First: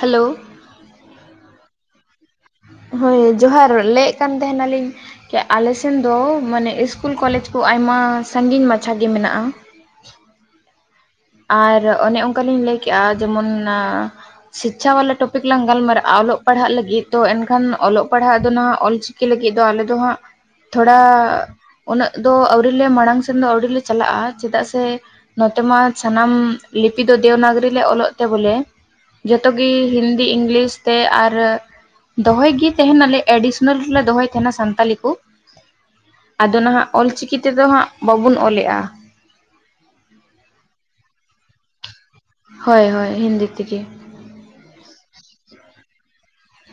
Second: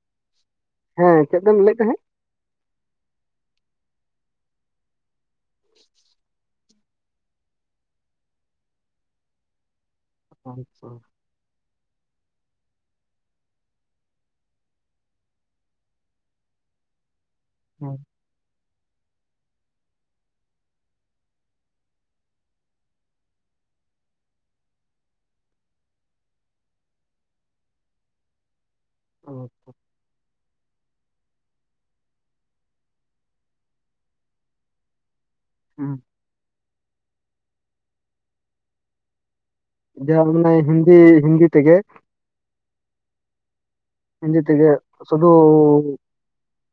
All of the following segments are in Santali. ᱦᱮᱞᱳ᱾ ᱦᱮᱸ ᱪᱮᱫ ᱫᱚᱢ ᱞᱟᱹᱭᱮᱫ ᱛᱟᱦᱮᱸᱫ᱾ ᱦᱳᱭ ᱡᱚᱦᱟᱨ ᱞᱟᱹᱭᱮᱫ ᱠᱟᱱ ᱛᱟᱦᱮᱸᱱᱟᱞᱤᱧ ᱠᱮ ᱟᱞᱮ ᱥᱮᱱ ᱫᱚ ᱢᱟᱱᱮ ᱤᱥᱠᱩᱞ-ᱠᱚᱞᱮᱡᱽ ᱠᱚ ᱟᱭᱢᱟ ᱥᱟᱺᱜᱤᱧ ᱢᱟᱪᱷᱟ ᱜᱮ ᱢᱮᱱᱟᱜᱼᱟ᱾ [unintelligible] ᱟᱨ ᱚᱱᱮ ᱚᱱᱠᱟ ᱞᱤᱧ ᱞᱟᱹᱭ ᱠᱮᱜᱼᱟ ᱡᱮᱢᱚᱱ ᱱᱟ ᱪᱷᱤᱠᱪᱷᱟ ᱣᱟᱞᱟ ᱴᱚᱯᱤᱠ ᱞᱟᱝ ᱜᱟᱞᱢᱟᱨᱟᱜᱼᱟ, ᱚᱞᱚᱜ ᱯᱟᱲᱦᱟᱜ ᱞᱟᱹᱜᱤᱫ ᱛᱚ ᱮᱱᱠᱷᱟᱱ ᱦᱮᱸ ᱚᱞᱚᱜ ᱯᱟᱲᱦᱟᱜ ᱫᱚᱱᱦᱟᱸᱜ ᱚᱞᱪᱤᱠᱤ ᱞᱟᱹᱜᱤᱫ ᱫᱚ ᱟᱞᱮ ᱫᱚ ᱦᱟᱸᱜ, ᱛᱷᱚᱲᱟ ᱩᱱᱟᱹᱜ ᱫᱚ ᱟᱹᱣᱨᱤ ᱞᱮ ᱢᱟᱲᱟᱝ ᱥᱮᱱ ᱫᱚ ᱟᱹᱣᱨᱤ ᱞᱮ ᱪᱟᱞᱟᱜᱼᱟ, ᱪᱮᱫᱟᱜ ᱥᱮ ᱱᱚᱛᱮ ᱢᱟ ᱥᱟᱱᱟᱢ ᱞᱤᱯᱤ ᱫᱚ ᱫᱮᱣᱱᱟᱜᱚᱨᱤ ᱞᱮ ᱚᱞᱚᱜ ᱛᱮ ᱵᱚᱞᱮ ᱡᱚᱛᱚ ᱜᱮ ᱦᱤᱱᱫᱤ ᱤᱜᱝᱞᱤᱥ ᱛᱮ ᱟᱨ ᱫᱚᱦᱚᱭ ᱜᱤ ᱛᱮᱦᱮᱸᱱ ᱟᱞᱮ ᱮᱰᱤᱥᱚᱱᱟᱞ ᱨᱮᱞᱮ ᱫᱚᱦᱚᱭ ᱛᱮᱦᱮᱸᱱᱟ, ᱥᱟᱱᱛᱟᱞᱤ ᱠᱚ᱾ ᱦᱩᱸ᱾ ᱟᱫᱚ ᱱᱟᱦᱟᱜ ᱚᱞᱪᱤᱠᱤ ᱛᱮᱫᱚ ᱦᱟᱸᱜ ᱵᱟᱵᱚᱱ ᱚᱞᱮᱜᱼᱟ᱾ ᱡᱟ ᱩᱱᱟᱹᱭ ᱦᱤᱱᱫᱤ, ᱦᱤᱱᱫᱤ ᱛᱮᱜᱮ᱾ ᱦᱳᱭ ᱦᱳᱭ ᱦᱤᱱᱫᱤ ᱛᱨᱜᱮ᱾ ᱦᱤᱱᱫᱤ ᱛᱮᱜᱮ ᱥᱩᱫᱩ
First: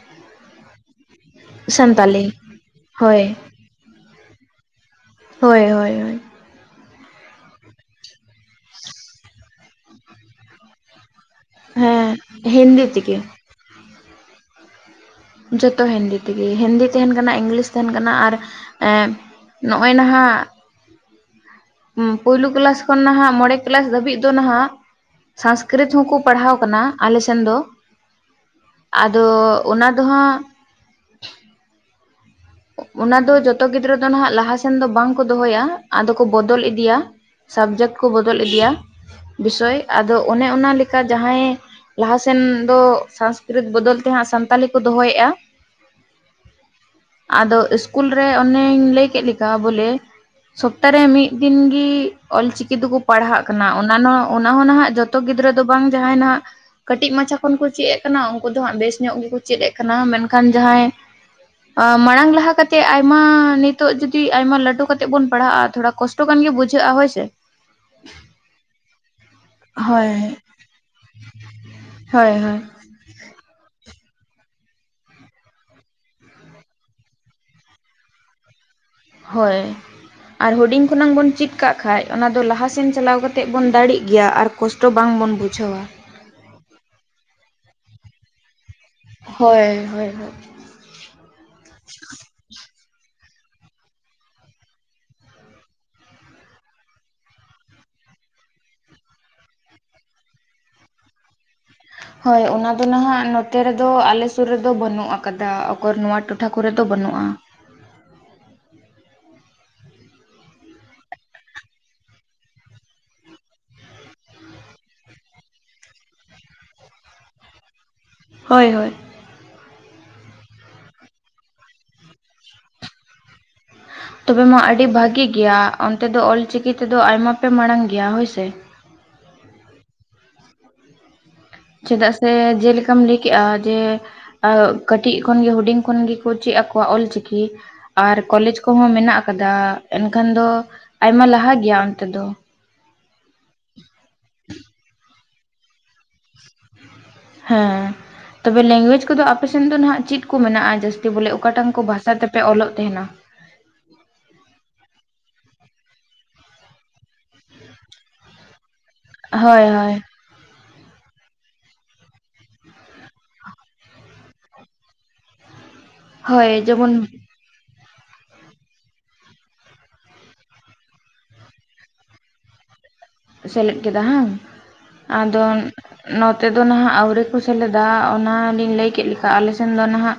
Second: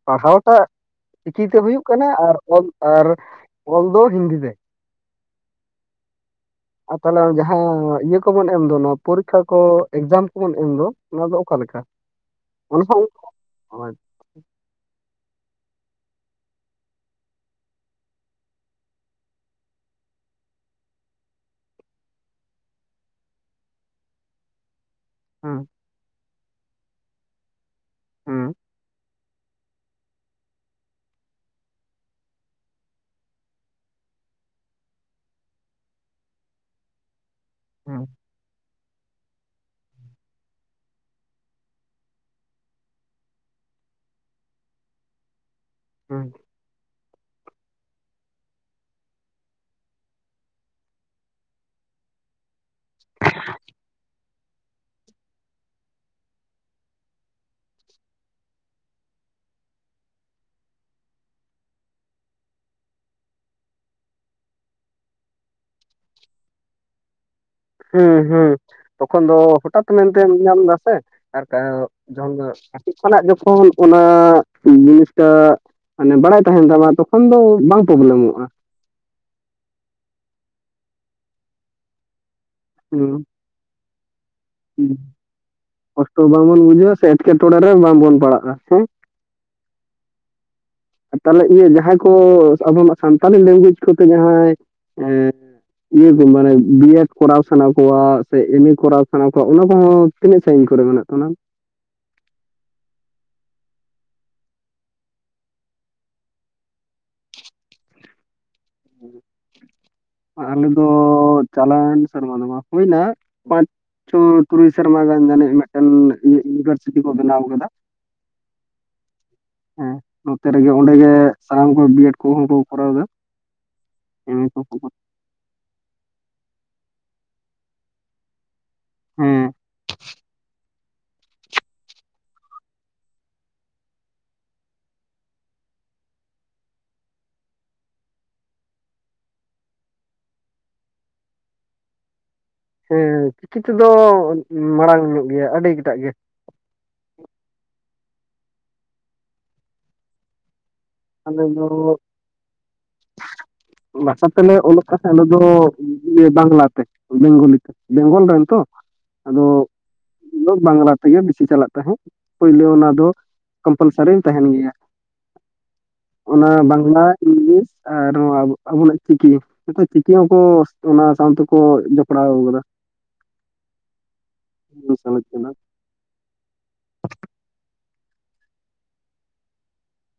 ᱯᱟᱲᱦᱟᱣ? ᱴᱟᱜ, ᱪᱤᱠᱤᱛᱮ ᱦᱩᱭᱩᱜ ᱠᱟᱱᱟ ᱥᱟᱱᱛᱟᱞᱤ ᱟᱨ ᱚᱞ ᱟᱨ ᱦᱳᱭ ᱚᱞ ᱫᱚ ᱦᱤᱱᱫᱤ ᱛᱮ᱾ ᱦᱳᱭ ᱦᱳᱭ ᱦᱳᱭ᱾ [inaudible] ᱟᱨ ᱛᱟᱦᱚᱞᱮ ᱡᱟᱦᱟᱸ ᱤᱭᱟᱹ ᱠᱚᱵᱚᱱ ᱮᱢ ᱫᱚ, ᱱᱚᱣᱟ ᱯᱚᱨᱤᱠᱠᱷᱟ ᱠᱚ ᱮᱠᱡᱟᱢ ᱠᱚᱵᱚᱱ ᱮᱢ ᱫᱚ ᱚᱱᱟ ᱫᱚ? ᱚᱠᱟ ᱞᱮᱠᱟ? ᱦᱮᱸ, ᱦᱤ ᱚᱱᱟ ᱦᱚᱸ ᱚᱝᱠᱟ? ᱦᱳᱭ᱾ ᱡᱚᱛᱚ ᱦᱤᱱᱫᱤ ᱛᱮᱜᱮ, ᱦᱤᱱᱫᱤ ᱛᱟᱦᱮᱸᱱ ᱠᱟᱱᱟ, ᱤᱝᱞᱤᱥ ᱛᱟᱦᱮᱸᱱ ᱠᱟᱱᱟ ᱟᱨ ᱮᱸ ᱱᱚᱜᱼᱚᱭ ᱱᱟᱦᱟᱜ ᱦᱩᱸ ᱯᱩᱭᱞᱩ ᱠᱮᱞᱟᱥ ᱠᱷᱚᱱ ᱱᱟᱦᱟᱜ ᱢᱚᱬᱮ ᱠᱮᱞᱟᱥ ᱫᱷᱟᱹᱵᱤᱡ ᱫᱚ ᱱᱟᱦᱟᱜ ᱦᱮᱸ ᱥᱚᱝᱥᱠᱨᱤᱛ ᱪᱷᱩ ᱦᱚᱸᱠᱚ ᱯᱟᱲᱦᱟᱣ ᱟᱠᱟᱱᱟ ᱟᱞᱮ ᱥᱮᱱ ᱫᱚ᱾ ᱦᱩᱸ ᱟᱫᱚ ᱚᱱᱟ ᱫᱚ ᱦᱟᱸᱜ ᱚᱱᱟ ᱫᱚ ᱡᱚᱛᱚ ᱜᱤᱫᱽᱨᱟᱹ ᱫᱚ ᱱᱟᱦᱟᱜ ᱞᱟᱦᱟᱥᱮᱱ ᱫᱚ ᱵᱟᱝ ᱠᱚ ᱫᱚᱦᱚᱭᱟ᱾ ᱟᱫᱚ ᱠᱚ ᱵᱚᱫᱚᱞ ᱤᱫᱤᱭᱟ᱾ ᱥᱟᱵᱽᱡᱮᱠᱴ ᱠᱚ ᱵᱚᱫᱚᱞ ᱤᱫᱤᱭᱟ ᱵᱤᱥᱚᱭ ᱟᱫᱚ ᱚᱱᱮ ᱚᱱᱟ ᱞᱮᱠᱟ ᱡᱟᱦᱟᱸᱭ ᱞᱟᱦᱟᱥᱮᱱ ᱫᱚ ᱥᱚᱝᱥᱠᱨᱤᱛ ᱵᱚᱫᱚᱞ ᱛᱮ ᱦᱟᱸᱜ ᱥᱟᱱᱛᱟᱞᱤ ᱠᱚ ᱫᱚᱦᱚᱭᱮᱫᱼᱟ᱾ ᱦᱩᱸ ᱟᱫᱚ ᱤᱥᱠᱩᱞ ᱨᱮ ᱚᱱᱮᱧ ᱞᱟᱹᱭ ᱠᱮᱫ ᱞᱮᱠᱟ ᱵᱚᱞᱮ᱾ ᱥᱚᱯᱛᱟ ᱨᱮ ᱢᱤᱫ ᱫᱤᱱ ᱜᱮ ᱚᱞᱪᱤᱠᱤ ᱛᱮᱠᱚ ᱯᱟᱲᱦᱟᱜ ᱠᱟᱱᱟ᱾ ᱚᱱᱟ ᱚᱱᱟ ᱦᱚᱸ ᱱᱟᱦᱟᱜ ᱡᱚᱛ ᱡᱚᱛᱚ ᱜᱤᱫᱽᱨᱟᱹ ᱫᱚ ᱵᱟᱝ ᱡᱟᱦᱟᱸᱭ ᱱᱟᱦᱟᱜ ᱠᱟᱹᱴᱤᱡ ᱢᱟᱪᱷᱟ ᱠᱷᱚᱱ ᱠᱚ ᱪᱮᱫ ᱮ ᱠᱟᱱᱟ ᱩᱱᱠᱩ ᱫᱚ ᱦᱟᱸᱜ ᱵᱮᱥ ᱧᱚᱜ ᱜᱮ ᱠᱚ ᱪᱮᱫ ᱮᱫ ᱠᱟᱱᱟ, ᱢᱮᱱᱠᱷᱟᱱ ᱡᱟᱦᱟᱸᱭ ᱟᱸ ᱢᱟᱲᱟᱝ ᱞᱟᱦᱟ ᱠᱟᱛᱮᱜ ᱟᱭᱢᱟ ᱱᱤᱛᱚᱜ ᱡᱩᱫᱤ ᱟᱭᱢᱟ ᱞᱟᱹᱴᱩ ᱠᱟᱛᱮᱜ ᱵᱩᱱ ᱯᱟᱲᱦᱟᱜᱼᱟ᱾ ᱛᱷᱚᱲᱟ ᱠᱚᱥᱴ ᱴᱚ ᱜᱟᱱ ᱜᱮ ᱵᱩᱡᱷᱟᱹᱜᱼᱟ ᱦᱳᱭᱥᱮ᱾ ᱦᱩᱸ ᱼᱦᱩᱸ ᱛᱚᱠᱷᱚᱱ ᱫᱚ ᱦᱚᱴᱟᱛ ᱢᱮᱱᱛᱮᱢ ᱦᱳᱭ ᱧᱟᱢ ᱫᱟ ᱟᱥᱮ ᱟᱨ ᱡᱚᱠᱷᱚᱱ ᱦᱳᱭ ᱫᱚ ᱦᱳᱭ ᱠᱷᱚᱱᱟᱜ ᱡᱚᱠᱷᱚᱱ ᱚᱱᱟ ᱡᱤᱱᱤᱥ ᱴᱟ ᱢᱟᱱᱮ ᱵᱟᱲᱟᱭ ᱛᱟᱦᱮᱱ ᱛᱟᱢᱟ ᱛᱚᱠᱷᱚᱱ ᱫᱚ ᱵᱟᱝ ᱯᱨᱚᱵᱞᱮᱢᱚᱜᱼᱟ᱾ ᱦᱳᱭ ᱟᱨ ᱦᱩᱰᱤᱝ ᱠᱷᱚᱱᱟᱝ ᱵᱚᱱ ᱪᱮᱫ ᱠᱟᱜ ᱠᱷᱟᱱ ᱚᱱᱟ ᱫᱚ ᱞᱟᱦᱟ ᱥᱮᱱ ᱪᱟᱞᱟᱣ ᱦᱩᱸ ᱠᱟᱛᱮᱫ ᱵᱚᱱ ᱫᱟᱲᱮᱜ ᱜᱮᱭᱟ ᱟᱨ ᱠᱚᱥᱴᱚ ᱵᱟᱝ ᱵᱚᱱ ᱵᱩᱡᱷᱟᱹᱣᱟ᱾ ᱛᱚ ᱵᱟᱝ ᱵᱚᱱ ᱵᱩᱡᱷᱟᱹᱣᱟ ᱥᱮ ᱮᱴᱠᱮᱴᱚᱬᱮ ᱨᱮ ᱵᱟᱝ ᱵᱚᱱ ᱯᱟᱲᱟᱜᱼᱟ, ᱦᱮᱸ᱾ ᱦᱳᱭ ᱦᱳᱭ ᱛᱟᱦᱚᱞᱮ ᱤᱭᱟᱹ ᱡᱟᱦᱟᱸᱭ ᱠᱚ ᱟᱵᱚᱱᱟᱜ ᱥᱟᱱᱛᱟᱞᱤ ᱞᱮᱝᱜᱩᱭᱮᱡᱽ ᱠᱚ ᱛᱮ ᱡᱟᱦᱟᱸᱭ ᱤᱭᱟᱹ ᱠᱚ ᱢᱟᱱᱮ ᱵᱤ. ᱭᱮ. ᱰ. ᱠᱚᱨᱟᱣ ᱥᱟᱱᱟ ᱠᱚᱣᱟ ᱥᱮ ᱮᱢ. ᱮ. ᱠᱚᱨᱟᱣ ᱥᱟᱱᱟ ᱠᱚᱣᱟ᱾ ᱚᱱᱟ ᱠᱚ ᱦᱚᱸ ᱛᱤᱱᱟᱹᱜ ᱥᱟᱺᱤᱧ ᱠᱚᱨᱮ ᱢᱮᱱᱟᱜ ᱚᱱᱟ ᱢᱟ? ᱦᱳᱭ ᱚᱱᱟ ᱫᱚ ᱱᱟᱦᱟᱜ ᱱᱚᱛᱮ ᱨᱮᱫᱚ ᱟᱞᱮ ᱥᱩᱨ ᱨᱮᱫᱚ ᱵᱟᱹᱱᱩᱜ ᱟᱠᱟᱫᱟ᱾ ᱚᱠᱚᱨ ᱱᱚᱣᱟ ᱴᱚᱴᱷᱟ ᱠᱚᱨᱮ ᱫᱚ ᱵᱟᱹᱱᱩᱜᱼᱟ ᱟᱸ ᱟᱞᱮ ᱫᱚ ᱪᱟᱞᱮᱱ ᱥᱮᱨᱢᱟ ᱫᱚ ᱢᱟ ᱦᱩᱭᱱᱟ ᱯᱟᱸᱪ ᱥ, ᱛᱩᱨᱩᱭ ᱥᱚᱨᱢᱟ ᱜᱟᱱ ᱟᱱᱤᱡ ᱢᱤᱫ ᱴᱮᱱ ᱤᱭᱩᱱᱤᱵᱷᱟᱨᱥᱤᱴᱤ ᱠᱚ ᱵᱮᱱᱟᱣ ᱠᱮᱫᱟ᱾ ᱦᱳᱭ ᱦᱳᱭ ᱦᱮᱸ ᱱᱚᱛᱮ ᱨᱮ ᱜᱮ ᱚᱸᱰᱮ ᱜᱮ ᱥᱟᱱᱟᱢ ᱠᱚ ᱵᱤᱭᱮᱰ ᱠᱚ ᱦᱚᱸ ᱠᱚ ᱠᱚᱨᱟᱣᱫᱟ᱾ ᱛᱚᱵᱮ ᱢᱟ ᱟᱹᱰᱤ ᱵᱷᱟᱹᱜᱤ ᱜᱮᱭᱟ ᱚᱱᱛᱮ ᱫᱚ ᱚᱞᱪᱤᱠᱤ ᱛᱮᱫᱚ ᱟᱭᱢᱟ ᱯᱮ ᱢᱟᱲᱟᱝ ᱜᱮᱭᱟ ᱦᱳᱭ ᱥᱮ᱾ ᱦᱮᱸ ᱾ ᱪᱮᱫᱟᱜ ᱥᱮ, ᱡᱮ ᱞᱮᱠᱟᱢ ᱞᱟᱹᱭ ᱠᱮᱜᱼᱟ ᱡᱮ ᱟᱣ ᱠᱟᱹᱴᱤᱡ ᱠᱷᱚᱱ ᱜᱮ ᱦᱩᱰᱤᱧ ᱠᱷᱚᱱ ᱜᱮ ᱠᱚ ᱪᱮᱫ ᱟᱠᱚᱣᱟ ᱚᱞᱪᱤᱠᱤ ᱾ ᱟᱨ ᱠᱚᱞᱮᱡᱽ ᱠᱚᱦᱚᱸ ᱢᱮᱱᱟᱜ ᱟᱠᱟᱫᱟ, ᱮᱱᱠᱷᱟᱱ ᱫᱚ ᱟᱭᱢᱟ ᱞᱟᱦᱟ ᱜᱮᱭᱟ ᱚᱱᱛᱮ ᱫᱚ ᱾ ᱦᱮᱸ ᱪᱤᱠᱤ ᱛᱮᱫᱚ ᱢᱟᱲᱟᱝ ᱧᱚᱜ ᱜᱮᱭᱟ ᱟᱹᱰᱤ ᱠᱟᱴᱟᱜ ᱜᱮ ᱾ ᱦᱮᱸ, ᱛᱚᱵᱮ ᱞᱮᱝᱜᱩᱭᱮᱡ ᱠᱚᱫᱚ ᱟᱯᱮ ᱥᱮᱱ ᱫᱚ ᱱᱟᱦᱟᱜ ᱪᱮᱫ ᱠᱚ ᱢᱮᱱᱟᱜᱼᱟ ᱡᱟᱹᱥ ᱛᱤ ᱵᱚᱞᱮ ᱟᱞᱮ ᱫᱚ ᱚᱠᱟᱴᱟᱝ ᱠᱚ ᱵᱷᱟᱥ ᱛᱮ ᱯᱮ ᱚᱞᱚᱜ ᱛᱟᱦᱮᱱᱟ? ᱵᱷᱟᱥᱟ ᱛᱮᱞᱮ ᱚᱞᱚᱜ ᱠᱟᱱ ᱛᱟᱦᱮᱸ ᱟᱞᱮ ᱫᱚ ᱤᱭᱟᱹ ᱵᱟᱝᱞᱟ ᱛᱮ ᱵᱮᱝᱜᱚᱞᱤ ᱛᱮ ᱾ ᱵᱮᱝᱜᱚᱞ ᱨᱮᱱ ᱛᱚ? ᱦᱳᱭ ᱦᱳᱭ ᱾ ᱟᱫᱚ ᱵᱟᱝᱞᱟ ᱛᱮᱜᱮ ᱵᱤᱥᱤ ᱪᱟᱞᱟᱜ ᱛᱟᱦᱮᱸᱫ ᱯᱳᱭᱞᱳ ᱚᱱᱟ ᱫᱚ ᱠᱚᱢᱯᱟᱞᱥᱟᱨᱤ ᱛᱟᱦᱮᱱ ᱜᱮᱭᱟ ᱾ ᱚᱱᱟ ᱦᱳᱭ ᱡᱮᱢᱚᱱ ᱵᱟᱝᱞᱟ, ᱤᱝᱞᱤᱥ ᱟᱨ ᱱᱚᱣᱟ ᱟᱵᱚᱱᱟᱜ ᱪᱤᱠᱤ ᱱᱚᱛᱚᱜ ᱪᱤᱠᱤ ᱦᱚᱸᱠᱚ ᱚᱱᱟ ᱥᱟᱶ ᱛᱮᱠᱚ ᱡᱚᱯᱲᱟᱣ ᱟᱠᱟᱫᱟ ᱾ ᱥᱮᱞᱮᱫ ᱠᱮᱫᱟ ᱦᱟᱝ, ᱥᱮᱞᱮᱫ ᱟᱫᱚ ᱠᱟᱫᱟ ᱱᱚᱛᱮ ᱫᱚ ᱱᱟᱦᱟᱸᱜ ᱟᱹᱣᱨᱤ ᱠᱚ ᱥᱮᱞᱮᱫᱟ, ᱚᱱᱟ ᱞᱤᱧ ᱞᱟᱹᱭ ᱠᱮᱫ ᱞᱮᱠᱟ ᱟᱞᱮ ᱥᱮᱱ ᱫᱚ ᱱᱟᱦᱟᱜ